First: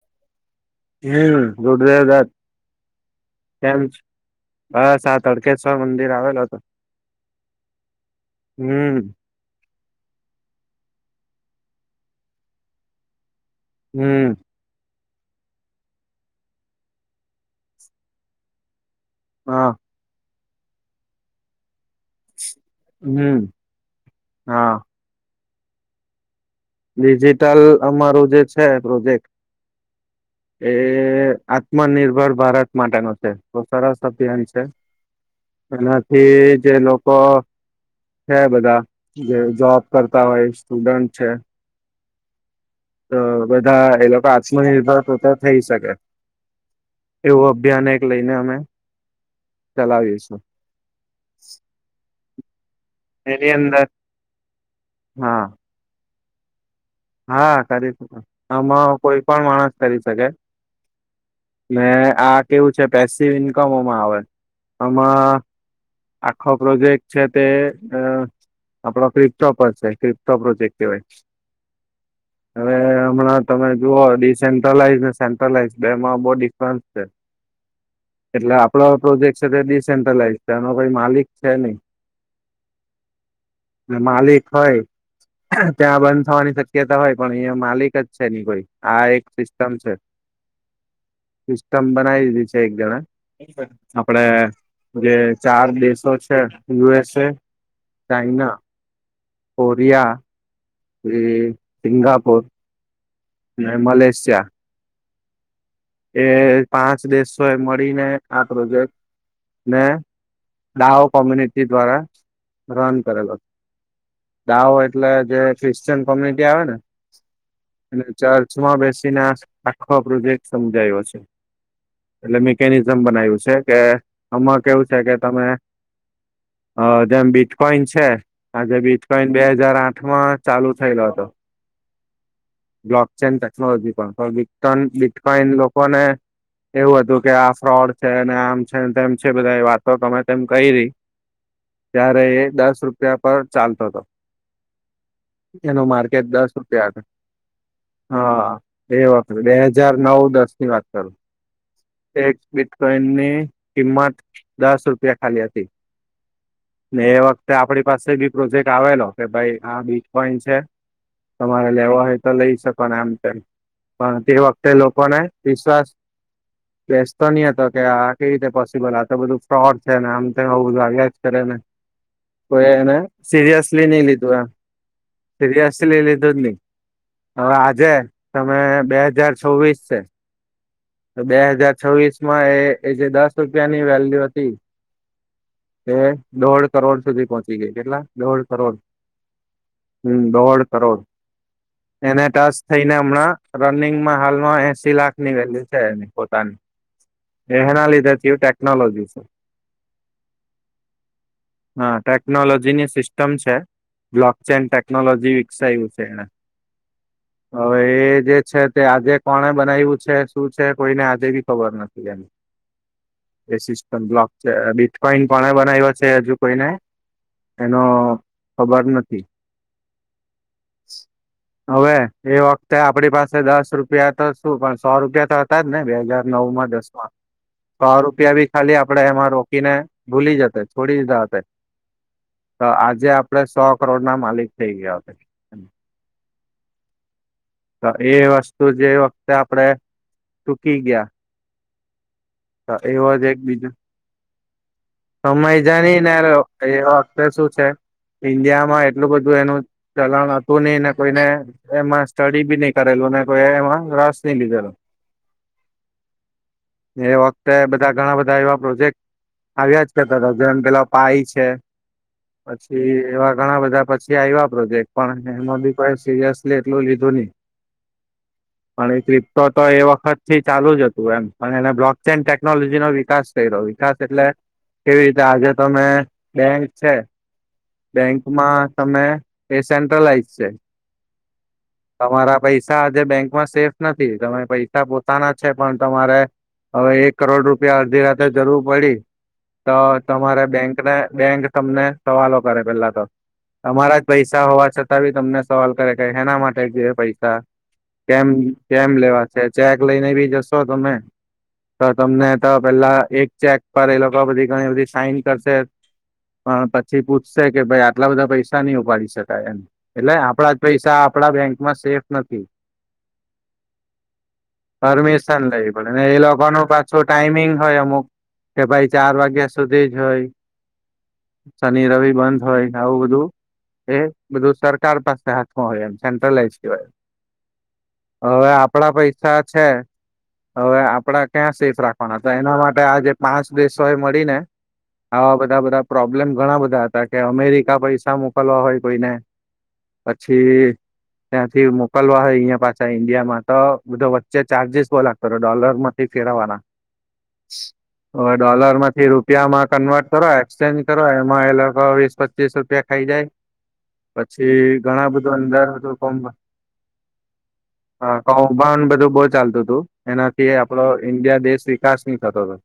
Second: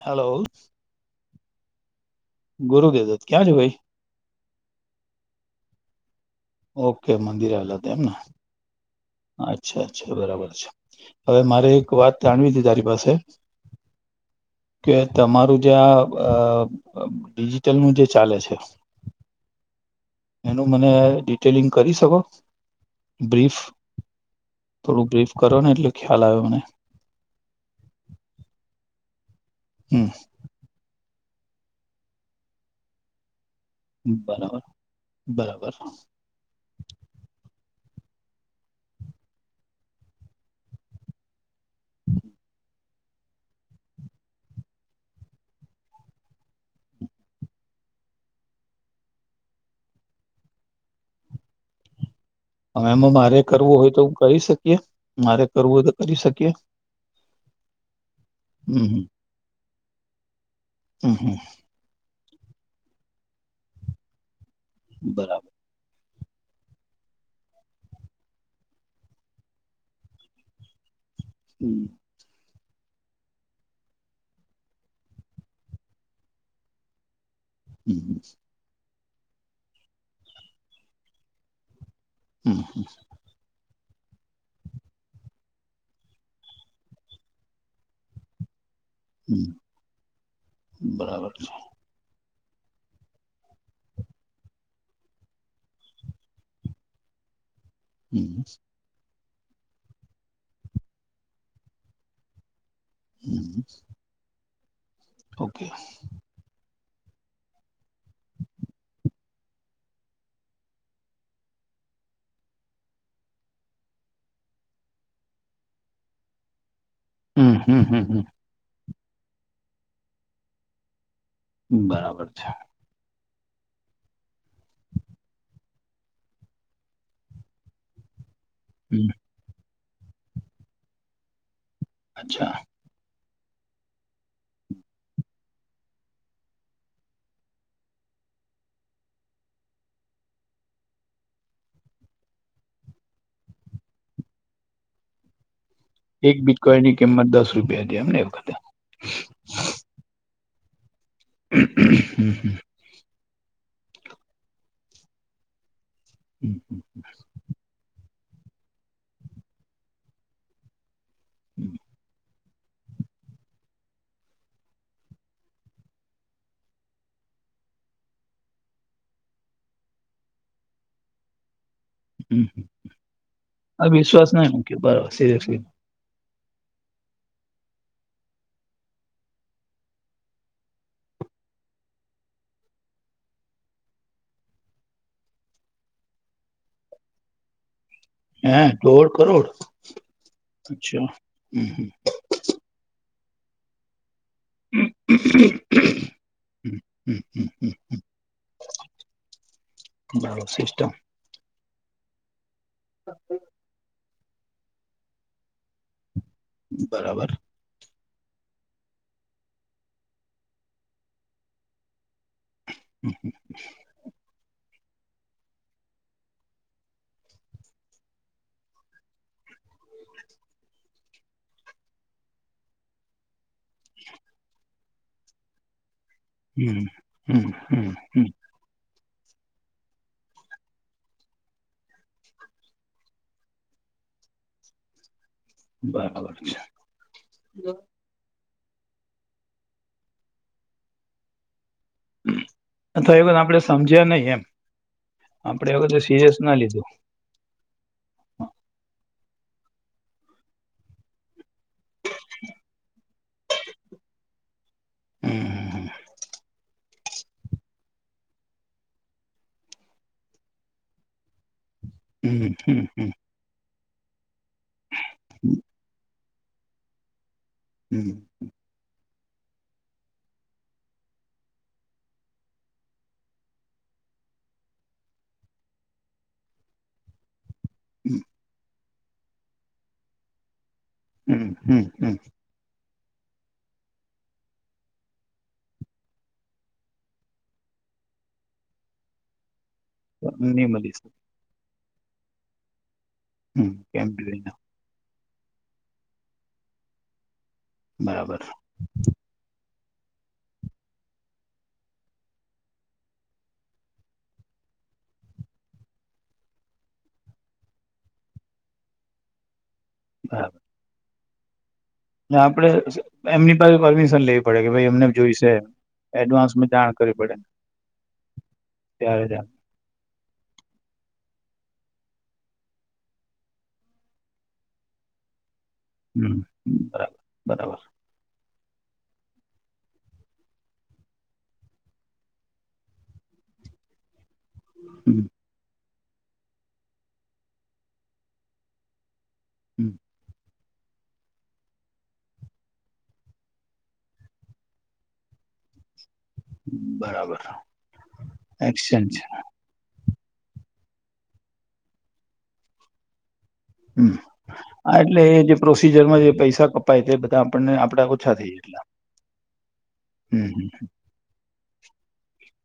Hello હમ દોડદ. [unintelligible] ગુરુદેદત્ત ક્યાં છે ભાઈ કેમ બસ આ તળકેશ્વર મંદિર આવેલ હતો. ઓકે મંદિરે આવેલા હતા એમને. હમ અચ્છા અચ્છા બરાબર છે હવે મારે એક વાત જાણવી હતી તારી પાસે. હમ્મ. કે તમારું જે આ ડિજિટલ નું જે ચાલે છે. હા. એનું મને ડિટેલિંગ કરી શકો. હમ બ્રીફ હા થોડું બ્રીફ કરો ને એટલે ખ્યાલ આવે મને. ડિજિટલ અમારું જે છે પ્રોજેક્ટ હમ્મ. એ આત્મનિર્ભર ભારત માટે નો છે. બહુ સરસ અતૈયારી બરાબર છે, બરાબર એનાથી જે લોકો છે બધા જે જોબ કરતા હોય સ્ટુડન્ટ છે તો બધા એ લોકો આત્મનિર્ભર પોતે થઈ શકે. એવું અભિયાન એક લઈને અમે ચલાવીશું. અહ એમાં મારે એની કરવું અંદર હોય તો કરી શકીએ, હા મારે કરવું હોય તો કરી શકીએ? હા કરી શકો, આમાં કોઈ પણ માણસ કરી શકે. હમ્મ, હમ્મ. ને આ કેવું છે પેસી ઇન્કમ મોમાં આવે. આમાં બરાબર આખો પ્રોજેક્ટ છે તે અહ આપડો ક્રિપટોપ પર છે, ક્રિપટોપ પ્રોજેક્ટ કહેવાય. હમ્મ. હવે હમણાં તમે જુઓ ડિસેન્ટ્રલાઈઝ સેન્ટ્રલાઈઝ બેમાં બો ડિફરન્સ છે. હમ એટલે આપડો પ્રોજેક્ટ છે તે ડડીસેન્ટ્રલાઈઝ છે એનો કોઈ માલિક છે નહી. હમ્મ, હમ્મ. ને માલિક હોય ત્યાં બંધ થવાની શક શક્યતા હોય પણ અયા માલિક જ છે ની કોઈ. આ એક હમ સિસ્ટમ છે. હમ બરાબર સિસ્ટમ બનાવી દીધી છે એક જણા આપડે જે ચાર દેશો છે યુ એસ એ હમ્મ. કોરિયા એ સિંગાપુર હમ અને મલેશિયા ઓકે. એ પાંચ દેશો એ મળીને આ પ્રોજેક્ટ ને ડાહો કોમ્યુનિટી દ્વારા રન કરેલો દાવો એટલે જે ક્રિશચિયન કોમ્યુનિટી આવે ને હમ હમ હમ અને હમ ચર્ચમાં બેસીને આખો પ્રોજેક્ટ સમજાયો છે. બરાબર એટલે છે મેિકનિઝમ બનાયું છે કે આમાં કેવું છે કે તમે અહ જેમ બીટકોઈન છે આજે હમ બીટકોઈન બે હાજાર આઠમાં ચાલુ થયેલો હતો. અચ્છા. બ્લોક ચેન ટેકનોલોજી પણ. બિકટન બિટકોઈન લોકોને એવું હતું કે આ ફ્રોડ છે અને આમ છેને તેમ છે બધા વાતો તમે તેમ કહી રહી ત્યારે એ દસ રૂપિયા પર ચાલતો તો. એનો માર્કેટ એક દસ રૂપિયા બિટકોઈનની હતો. કિંમત દસ રૂપિયા હતી એમને એ વખતે હા એ વખત બે હાજાર નવ દસ ની વાત. હમ, એજ હમ, બિટકોઈન ને કિંમત દસ રૂપિયા ખાલી હતી હમ, ને એ વખતે આપડી પાસે બી પ્રોજેક્ટ આવેલો કે ભાઈ આ બીટકોઇન છે, તમારે હમ, લેવો હોય તો લઈ શકો આમ તેમ પણ તે વખતે લોકોને વિશ્વાસ બેસતો નહી હતો કે આ કેવી રીતે પોસિબલ આ તો બધું ફ્રોડ છે ને આમ તેમ આવું આવ્યા જ કરે ને હમ, હમ. કોઈ એને સિરિયસલી આ નહી વિશ્વાસ લીધું આ ના મૂક્યો બરાબર સિરિયસલી સિરયસલી લી ધું નહીં હવે આજે તમે બે હાજાર છવીસ છે તો બે હજાર છવ્વીસ માં એ જે દસ રૂપિયાની વેલ્યુ હતી એ દોઢ કરોડ સુધી પહોંચી ગઈ, કેટલા? દોઢ હે કરોડ દોઢ કરોડ હમ્મ દોઢ કરોડ અચ્છા હમ હમ. એને ટાચ થઈને હમણાં રનિંગમાં હાલમાં હમ, એસી લાખની વેલ્યુ છે એની પોતાની. હમ, હમ, હમ. એના લીધેથી ટેકનોલોજી છે. બરાબર સિસ્ટમ હા ટેકનોલોજીની સિસ્ટમ છે બ્લોક ચેઇન ટેકનોલોજી વિકસાયું છે એને બરાબર. હવે એ જે છે તે આજે કોને બનાવ્યું છે શું છે કોઈને આજે બી ખબર નથી એમ એ સિસ્ટમ બ્લોક છે બીટકોઈન પણ બનાવ્યો છે હજુ કોઈને એનો ખબર નથી. હવે એ વખતે આપડી પાસે દસ દ રૂપિયા તો શું પણ સો રૂપિયા તો હતા જ ને બે હાજાર નવ માં દસ હમ સો માં હમ હમ હમ રૂપિયા ભી ખાલી આપડે એમાં રોકીને ભૂલી જતે છોડી દીધા હતા. તો આજે આપડે સો કરોડ ના માલિક થઇ ગયા હતા. બરાબર છે. તો એ વસ્તુ જે વખતે આપડે ટૂકી ગયા તો એવો તોય જ એક આપડે બીજો સમજ્યા નહી એમ સમય આપણે એ વખતે જાની ને સિરિયસ ના એ લીધું વખતે શું છે ઈન્ડિયામાં એટલું બધું બધું એનું ચલણ હતું નહી ને કોઈને એમાં સ્ટડી બી નહી કરેલુંને તો એમાં રાસ નઈ લીધેલો હમ હમ હ. એ વખતે બધા ઘણા બધા એવા પ્રોજેક્ટ આવ્યા જ કરતા જેમ પેલા પાય છે હમ હમ પછી હમ એવા ઘણા બધા પ આવ પ્રોજેક્ટ પણ હમ એમાં બી કોઈ સિરિયસલી એટલું લીધું નહી. હમ. તો તો એ વખત થી ચાલુ જ હતું એમ અને એને બ્લોક ચેન ટેકનોલોજી નો વિકાસ થઈ રહ્યો વિકાસ એટલે કેવી રીતે આજે તમે બેંક છે હમ બેંકમાં તમે એ સેન્ટ્રલાઈઝ છે. હમ હમ હમ. જે બેંકમાં સેફ નથી તમે પૈસા પોતાના છે પણ તમારે હવે એક કરોડ રૂપિયા અડધી રાતે જરૂર પડી તો તમારે નહી મળી બેંકને શકે બેંક તમને સવાલો કરે પેલા તો હમ અમારા જ કેમ્પ પૈસા જોઈને હોવા છતાં બી તમને સવાલ કરે કે હેના માટે જોઈએ પૈસા. કેમ બરાબર કેમ લેવા છે. ચેક લઈને બી જશો તમે તો તમને તો પેલા એક ચેક પર એલો બધી ઘણી બધી સાઈન કરશે પણ પછી પૂછશે કે ભાઈ આટલા બધા પૈસા નહી ઉપાડી શકાય એમ એટલે આપડા જ બરાબર પૈસા આપડા બેંક સેફ નથી આપડે એમની પાસે પરમિશન લેવી પડે કે ભાઈ એમને જોઈશે પરમિશન એમ. લઈ પડે એ લોકો એડવાન્સમાં જાણ પાછો કરવી પડે ને ટાઈમિંગ હોય અમુક કે ભાઈ ચાર ત્યારે જ વાગ્યા સુધી જ હોય શનિ રવિ બંધ હોય આવું બધું એ બધું સરકાર પાસે હોય એમ હમ સે્ટલ એસી હોય બરાબર બરાબર હવે આપડા પૈસા છે હવે આપડા ક્યાં સેફ રાખવાના હતા એના માટે આ જે પાંચ દેશો એ મળી ને હમ આવા બધા બધા પ્રોબ્લેમ ઘણા બધા હતા કે અમેરિકા પૈસા મોકલવા હોય કોઈને હમ પછી ત્યાંથી મોકલવા હોય અહીંયા પાછા ઈન્ડિયામાં તો બધો વચ્ચે ચાર્જિસ બહુ લાગતો હતો ડોલરમાં ફેરવાના બરાબર હવે ડોલર માંથી એક્સચેન્જ રૂપિયામાં કન્વર્ટ કર એક્સચેન્જ કરો એમાં એ લોકો વીસ પચીસ રૂપિયા ખાઈ જાય હમ પછી હા ઘણા એટલે બધું એ જે અંધાર હતો કો પ્રોસીજરમાં જે પૈસા કપાય તે બધા આપણને આપડા હ કો ઓછા થઈ જાય બધું એટલા બહ ચાલતું હતું હમ એનાથી હમ આપડો ઇન્ડિયા દેશ વિકાસ નહી થતો હતો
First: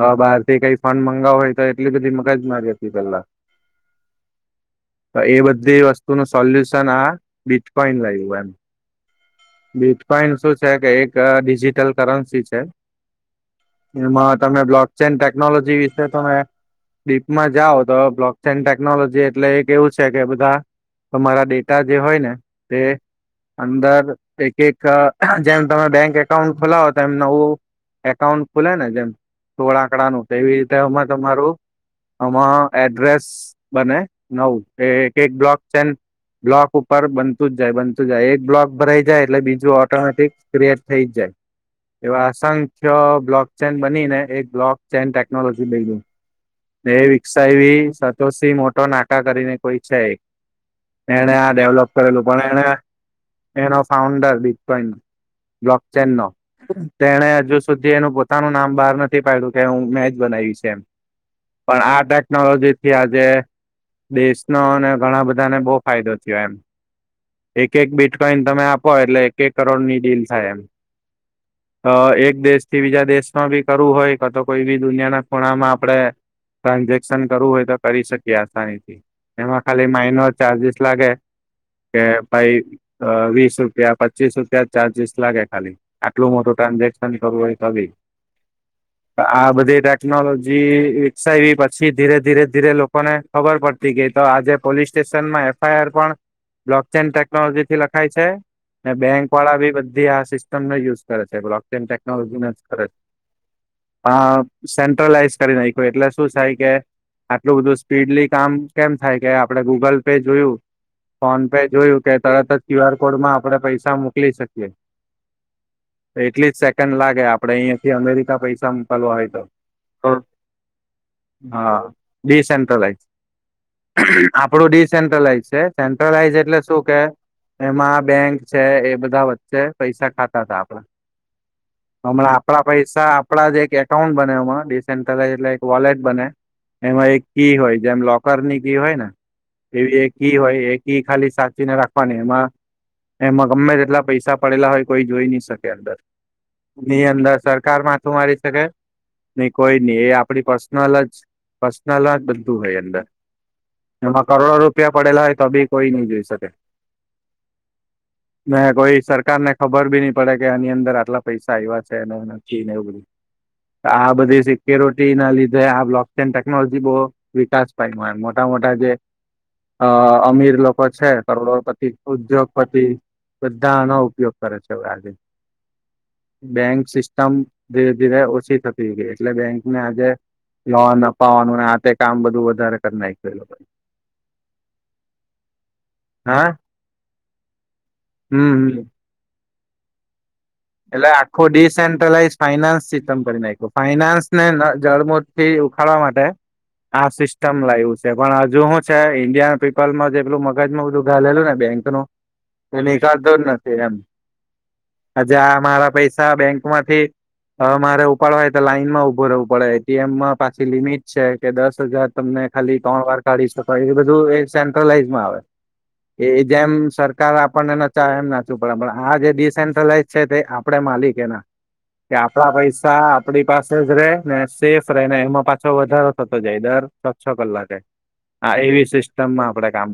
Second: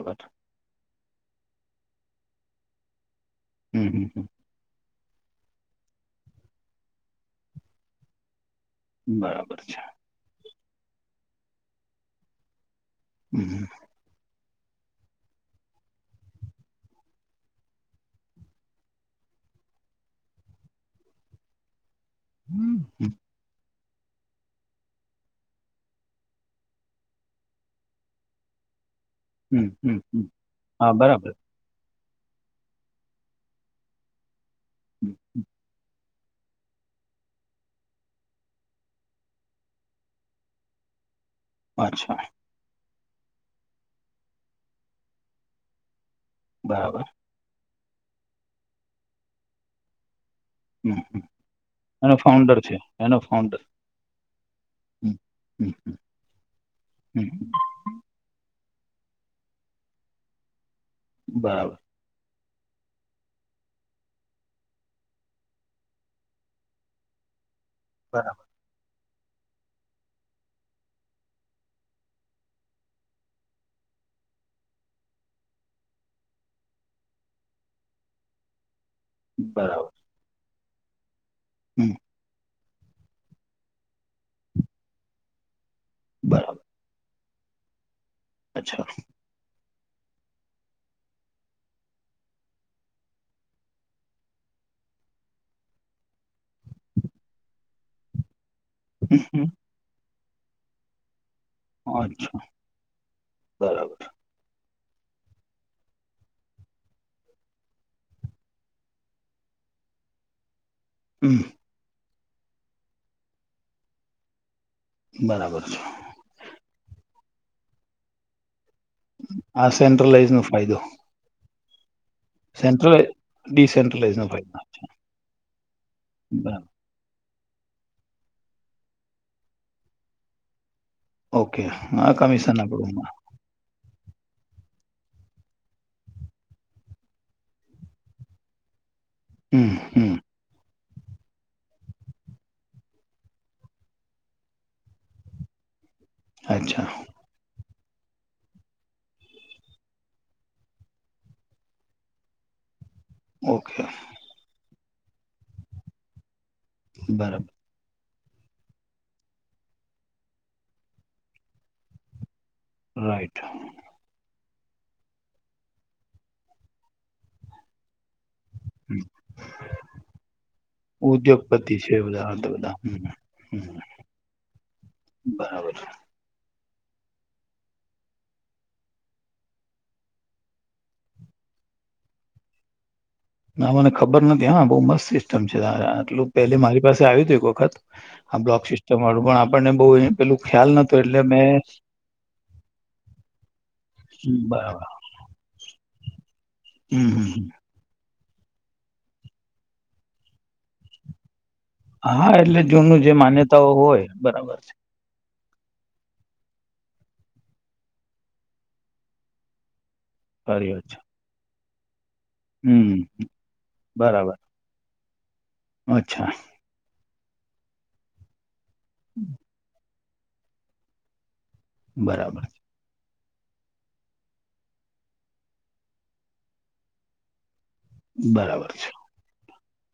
હ બહારથી કંઈ ફંડ મગાવ હોય તો એટલી બધી મગજ મારીહતી પેલા હમ હમ હ. તો એ બધી વસ્તુ ન સોલ્યુશન આ બીટકોઈન લાગ્યું એમ બરાબર છે બીટકોઈન શું છે કે એક ડિજિટલ કરન્સી છે હમ એમાં તમે બ્લોક ચેઇન ટેકનોલોજી વિશે તમે ડીપમાં જાઓ તો બ્લોક્સ એડ ટેકનોલોજી એટલે એક એવું છે કે બધા તોરા ડેટા જે હોય ને હમ તે અંદર એક એક જેમ તમે બેંક એકાઉન્ટ ખોલાવો તો એમ નવું એકાઉન્ટ ખુલે ને જેમ હમ સોળ હમ હમ આંકડાનું તો એવી રીતે હા અમાં બરાબર તમારું આમાં એડ્રેસ બને નવ હમ એ એક હમ. બ્લોક ચેન બ્લોક ઉપર બનતું જ જાય બનતું જાય એક બ્લોક ભરાઈ જાય એટલે બીજું ઓટોમેટિક ક્રિએટ થઈ જ જાય અચ્છા એવાસંગ બ્લોક ચેન બની ને એક બ્લોક ચેન ટેકનોલોજી બેઈ ગય ને બરાબર વિકસાવી સતોથી મોટો નાકા કરીને કોઈ છે હમ હમ એણે આ ડેવલોપ એનો કરેલું પણ ફાઉન્ડર એને છે એનો ફાઉન્ડર એનો ફાઉન્ડર બીપકોઈ હમ હમ બ્લોક હમ ચેન ન તેને હમ. હજુ સુધી એનું પોતાનું નામ બ નથી પાડું કે હું મે જ બનાવી છે એમ બરાબર પણ આ ટેકનોલોજી થી આજે દેશનો અને ઘણા બધાને બહુ ફાયદો થયો એમ એક એક બરાબર કઈને તમે આપો એટલે એક એક કરોડ ની ડીલ થાય એમ [inaudible] અ એક દેશ થી બીજા દેશમાં બી કરવું હોય કે તો કોઈ બી દુનિયાના ખૂણામાં આપડણે ટ્રાન્ઝેક્શન કરવું હોય તો કરી શકીએ આસાની એમાં ખાલી બરાબર માઇનો ચાર્જસ લાગે હમ કે ભાઈ વીસ રૂપિયા પચીસ રૂપિયા ચાર્જિસ લાગે ખાલી આટલું મોટું બરાબર ટ્રાન્ઝેક્શન અચ્છા આ બધે ટેકનોલોજી વિકસાવી પછી ધીરે ધીરે ધીરે લોકોને ખબર પડતી ગઈ તો આજે પોલીસ સ્ટેશન એફઆઈઆર પણ બ્લોક ચેન ટેકનોલોજી થી ાય છે ને હમ, બેંક હમ. વાળા બી બધી આ સિસ્ટમને યુઝ કરે છે અચ્છા ટેકનોલોજી જ કરે બરાબર છે સેન્ટ્રલાઈઝ કરી નાખ્યું એટલે શું થાય કે આટલું બધું સ્પીડલી કામ કેમ થાય કે આપડે ગૂગલ પે જોયું હમ ફોન પે જોયું કે તરત જ ક્યુ આર કોડ માં આપડણે પૈસા મોકલી શકીએ બરાબર છે એટલી જ સેકન્ડ લાગે આપડે અહીિયાંયાથી અમેરિકા પૈસા મોકલવા હોય તો આ તો સેન્ટ્રલાઈઝ નો ફાયદો હા સેન્ટ્રલ ડિસેન્ટ્રલાઈઝ ડિસેન્ટ્રલાઈઝ નો ફાયદો આપડું ડીસેન્ટ્રલાઈઝ છે સેન્ટ્રલાઈઝ એટલે બરાબર શું કે એમાં બેંક છે એ બધા વચ્ચે પૈસા ખાતા હતા આપણે ઓકે હા હમણાં કમિશન આપડા પૈસા આપણુંમાં આપડા જે ટાઉન બને એમાંડીસે એટલે એક વોલેટ બને એમાં એક કી હોય જેમ લોકરની કી હોય ને હમ એવી એક હમ કી હોય એક કી ખાલી સાચીને રાખવાની એમાં એમાં ગમે તેટલા પૈસા પડેલા હોય કોઈ જોઈ ન શકે અંદર અચ્છા ની અંદર સરકાર માથું મારી શકે નહી કોઈ નહી એ આપડી પર્સનલ જ પર્સનલ જ બધું હોય અંદર ઓકે એમાં કરોડો રૂપિયા પડેલા હોય તો બી કોઈ નહી જોઈ શકે બરાબર ને કોઈ સરકાર ને ખબર ભી નઈ પડે કે આની અંદર આટલા પૈસા આવ્યા છે ી એવું બધું રાઈટ આ બધે ટી ના લીધે આક ટેકનોલોજી બહ વિકાસ પાય મોટા મોટા જે હમ. અ અમીર લોકો છે કરોડો ઉદ્યોગપતિ પતિ છે બધા આ તો બધા ઉદ્યોગપતિ હમ, હમ. બધાનો ઉપયોગ કરે છે આજ બરાબર બેંક સિસ્ટમ ધીરે ધીરે ઓછી થતી ગઈ એટલે બેંક ને આજે લોન અપાવાનું આ તે કામ બધું વધારે કર નાય ના મને ખબર નથી હા બઉ મસ્ત સિસ્ટમ છે આટલું પે હા મારી પાસે આવ્યું હતું એક વખત આ હમ બ્લોક હમ સિસ્ટમ વાળું પણ આપણને બહુ પેલું ખ્યાલ નતો એટલે મેં આખું ડિસેન્ટ્રલાઈઝ ફાઈનાન્સ સિસ્ટમ કરી નાખ્યો ફાઈનાન્સ ને બરાબર જળમથી ખાડવા માટે આ હમ સિસ્ટમ લાવું છે પણ હજુ શું છે ઈન્ડિયન પીપલમાં જેટલું મગજ બધું ઘાલેલું ને બેંક નો હા એટલે તો જૂનું જે દખાલતો જ માન્યતાઓ નથી એમ હોય બરાબર છે આજે આ મારા પૈસા બેંક માંથી મારે ઉપાડવા હોય તો લાઈન માં ઉભું રહેવું પડે મમાં પાછી સારી વાત લિમિટ છે કે દસ હજાર તમને ખાલી હમ ત્રણ વાર કાઢી શકો એ બધું બરાબર એ સેન્ટ્રલાઈઝ માં અચ્છા આવે એ જેમ સરકાર આપણને નાચા એમ નાચું પડે પણ આ જે ડિસેન્ટ્રલાઈઝ છે તે આપણેે માલિક એના કે બરાબર આપણા પૈસા આપડી પાસે જ રે ને સેફ રે ને એમાં પાછો વધારો થતો જાય દર છ છ કલાકે હા બરાબર એવી છે સિસ્ટમ માં આપડે કામ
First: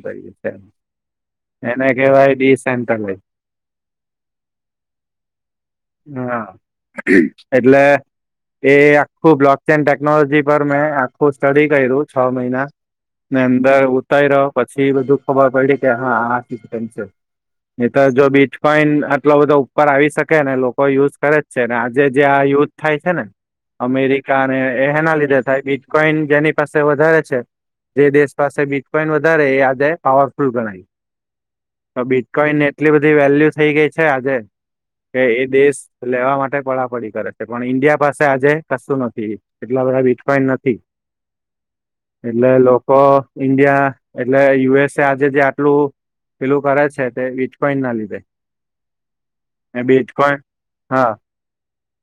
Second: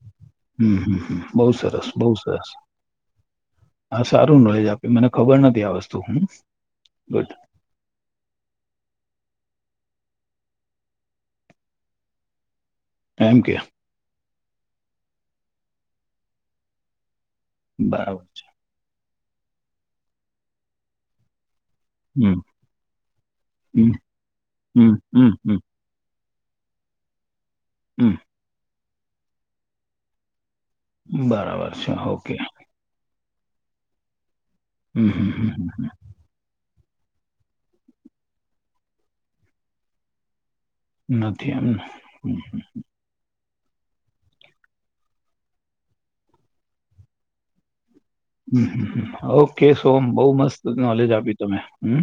હમ હમ બહુ એને સરસ બહુ કેહેવાય સરસ ડીસેન્ટલ હા સારું નોલેજ આપ્યું મને ખબર નથી આ વસ્તુ હમ હા ગુડ એટલે એ આખું બ્લોક ચેન ટેકનોલોજી પર મેં આખું સ્ટડી કર્યું છ મહિના ને એમ કે અંદર ઉતારી રહ્યો પછી બધું ખબર પડી કે હા આ કેમ છે એ તો બરાબર જો છે બીચ કોઈન આટલો બધો ઉપર આવી શકે ને લોકો યુઝ કરે છે આજે જે હમ આ યુદ્થ થાય છે નેને હમ અમેરિકા ને એ હમ એના હમ લીધે હમ થાય બીટકોઈન એની પાસે વધારે છે જે હમ દેશ પાસે બીચ પોઈન્ટ વધારે એ આજે પાવર ગણ બરાબર છે તો ઓકે બીટકોઈને એટલી બધ વેલ્યુ થઈ ગઈ છે આજે હમ કે હમ એ હમ દેશ લેવા માટે પ કરે છે પણ ઈન્ડિયા પાસે આજે કશું નથી એટલા બધાીટકોઈ નથી એમને લોકો ઈન્ડિયા એટલે યુએસ એ આજે જે આટલું પેલું કરે છે તે વજપઈ ના લીધે હમ હ હ કે સોમ બહુ બીટકોઈન મસ્ત હા નોલેજ આપી તમે હમ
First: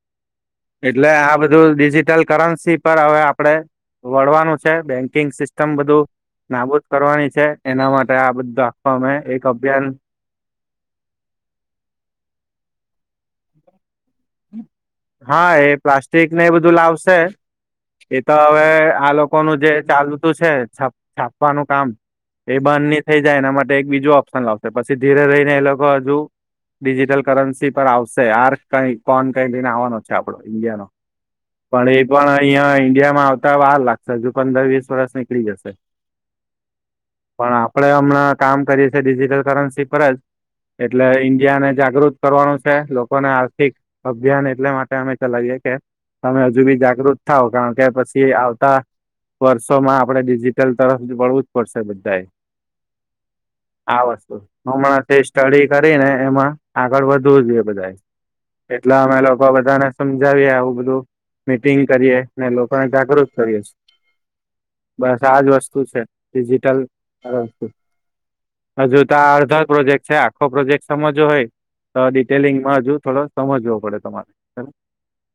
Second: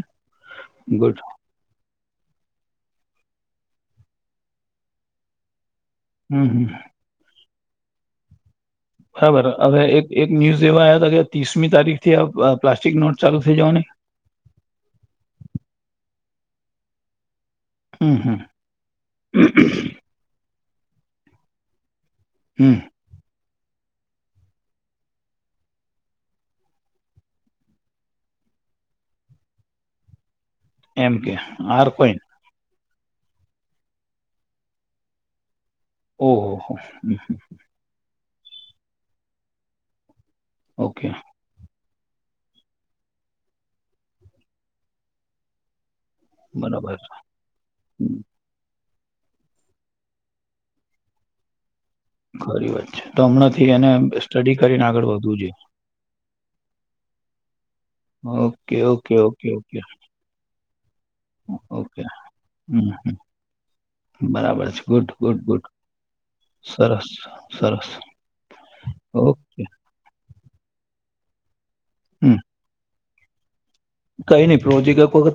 એટલે ગુડ આ બધું ડિજિટલ કરન્સી પર હવે આપડણે વળવાનું છે બેન્કિંગ સિસ્ટમ સમ બધું હમ હમ નાબૂદ કરવાની છે એના માટે આ બધા બરાબર હવે એક એક ન્યુઝ વા આવ કે ત્રીસમી તારીખથી આ પ્લાસ્ટિક નોટ ચાલુ થઇ જવા ને હા એ પ્લાસ્ટિક ને એ બધું લાવશે હમ એ હમ તો હવે આ લોકોનું જે ચાલુતું છે છાપવાનું કામ એ હમ બંધ નની થઈ જાય એના માટે એક બીજું ઓપ્શન લાવશે પછી ધીરે રહીને એ લોકો હજુ ડિજિટલ કરન્સી પર આવશે આાર કઈ કોન કઈ લઈને આવવાનો છે એમ કે આર ડહી કોઈન િયામાં આવતા વાર લાગશે હ જો પંદર વીસ વર્ષ નીકળી જશે ઓહહ હ હ પણ આપણે હમણાં કામ કરીએી ડિજિટલ કરન્સી પર જ એટલે ઓકે ઇન્ડિયાને જાગૃત કરવાનું છે લોકોને આર્થિક અભિયાન એટલે માટે અમે ચલાવીએ કે તમે હજુ બી બરાબર છે. જાગૃત થાવ કારણ કે હમ, પછી આવતા વર્ષોમાં આપડે ડિજિટલ તરફ પળવું જ પડશે બધું ખરી વાત છે તો હમણાંથી એને આ વસ્તુ સ્ટડી કરીને હમણાં આગળ તે વધવું જોઈએ સ્ટડી કરીને એમાં આગળ વધવું જોઈએ બધા હ એટલે અમે લોકો બધાને સમજાવીએ આવુ બધું મીટિંગ ઓકે કરીએ અને લોકોને હમ હમ જાગૃત કરીએ છે. બરાબર છે ગુડ બસ ગુડ આજ ગુડ વસ્તુ છે ડિજિટલ સરસ વસ્તુ. સરસ હજુ તો આ ઓકે અડધા પ્રોજેક્ટ છે આખો પ્રોજેક્ટ સમજવો હોય તો હમ ડિટેલિંગમાં હજુ થોડો સમજવો. પડે તમારે કઈ નઈ પ્રોજિક એક વખત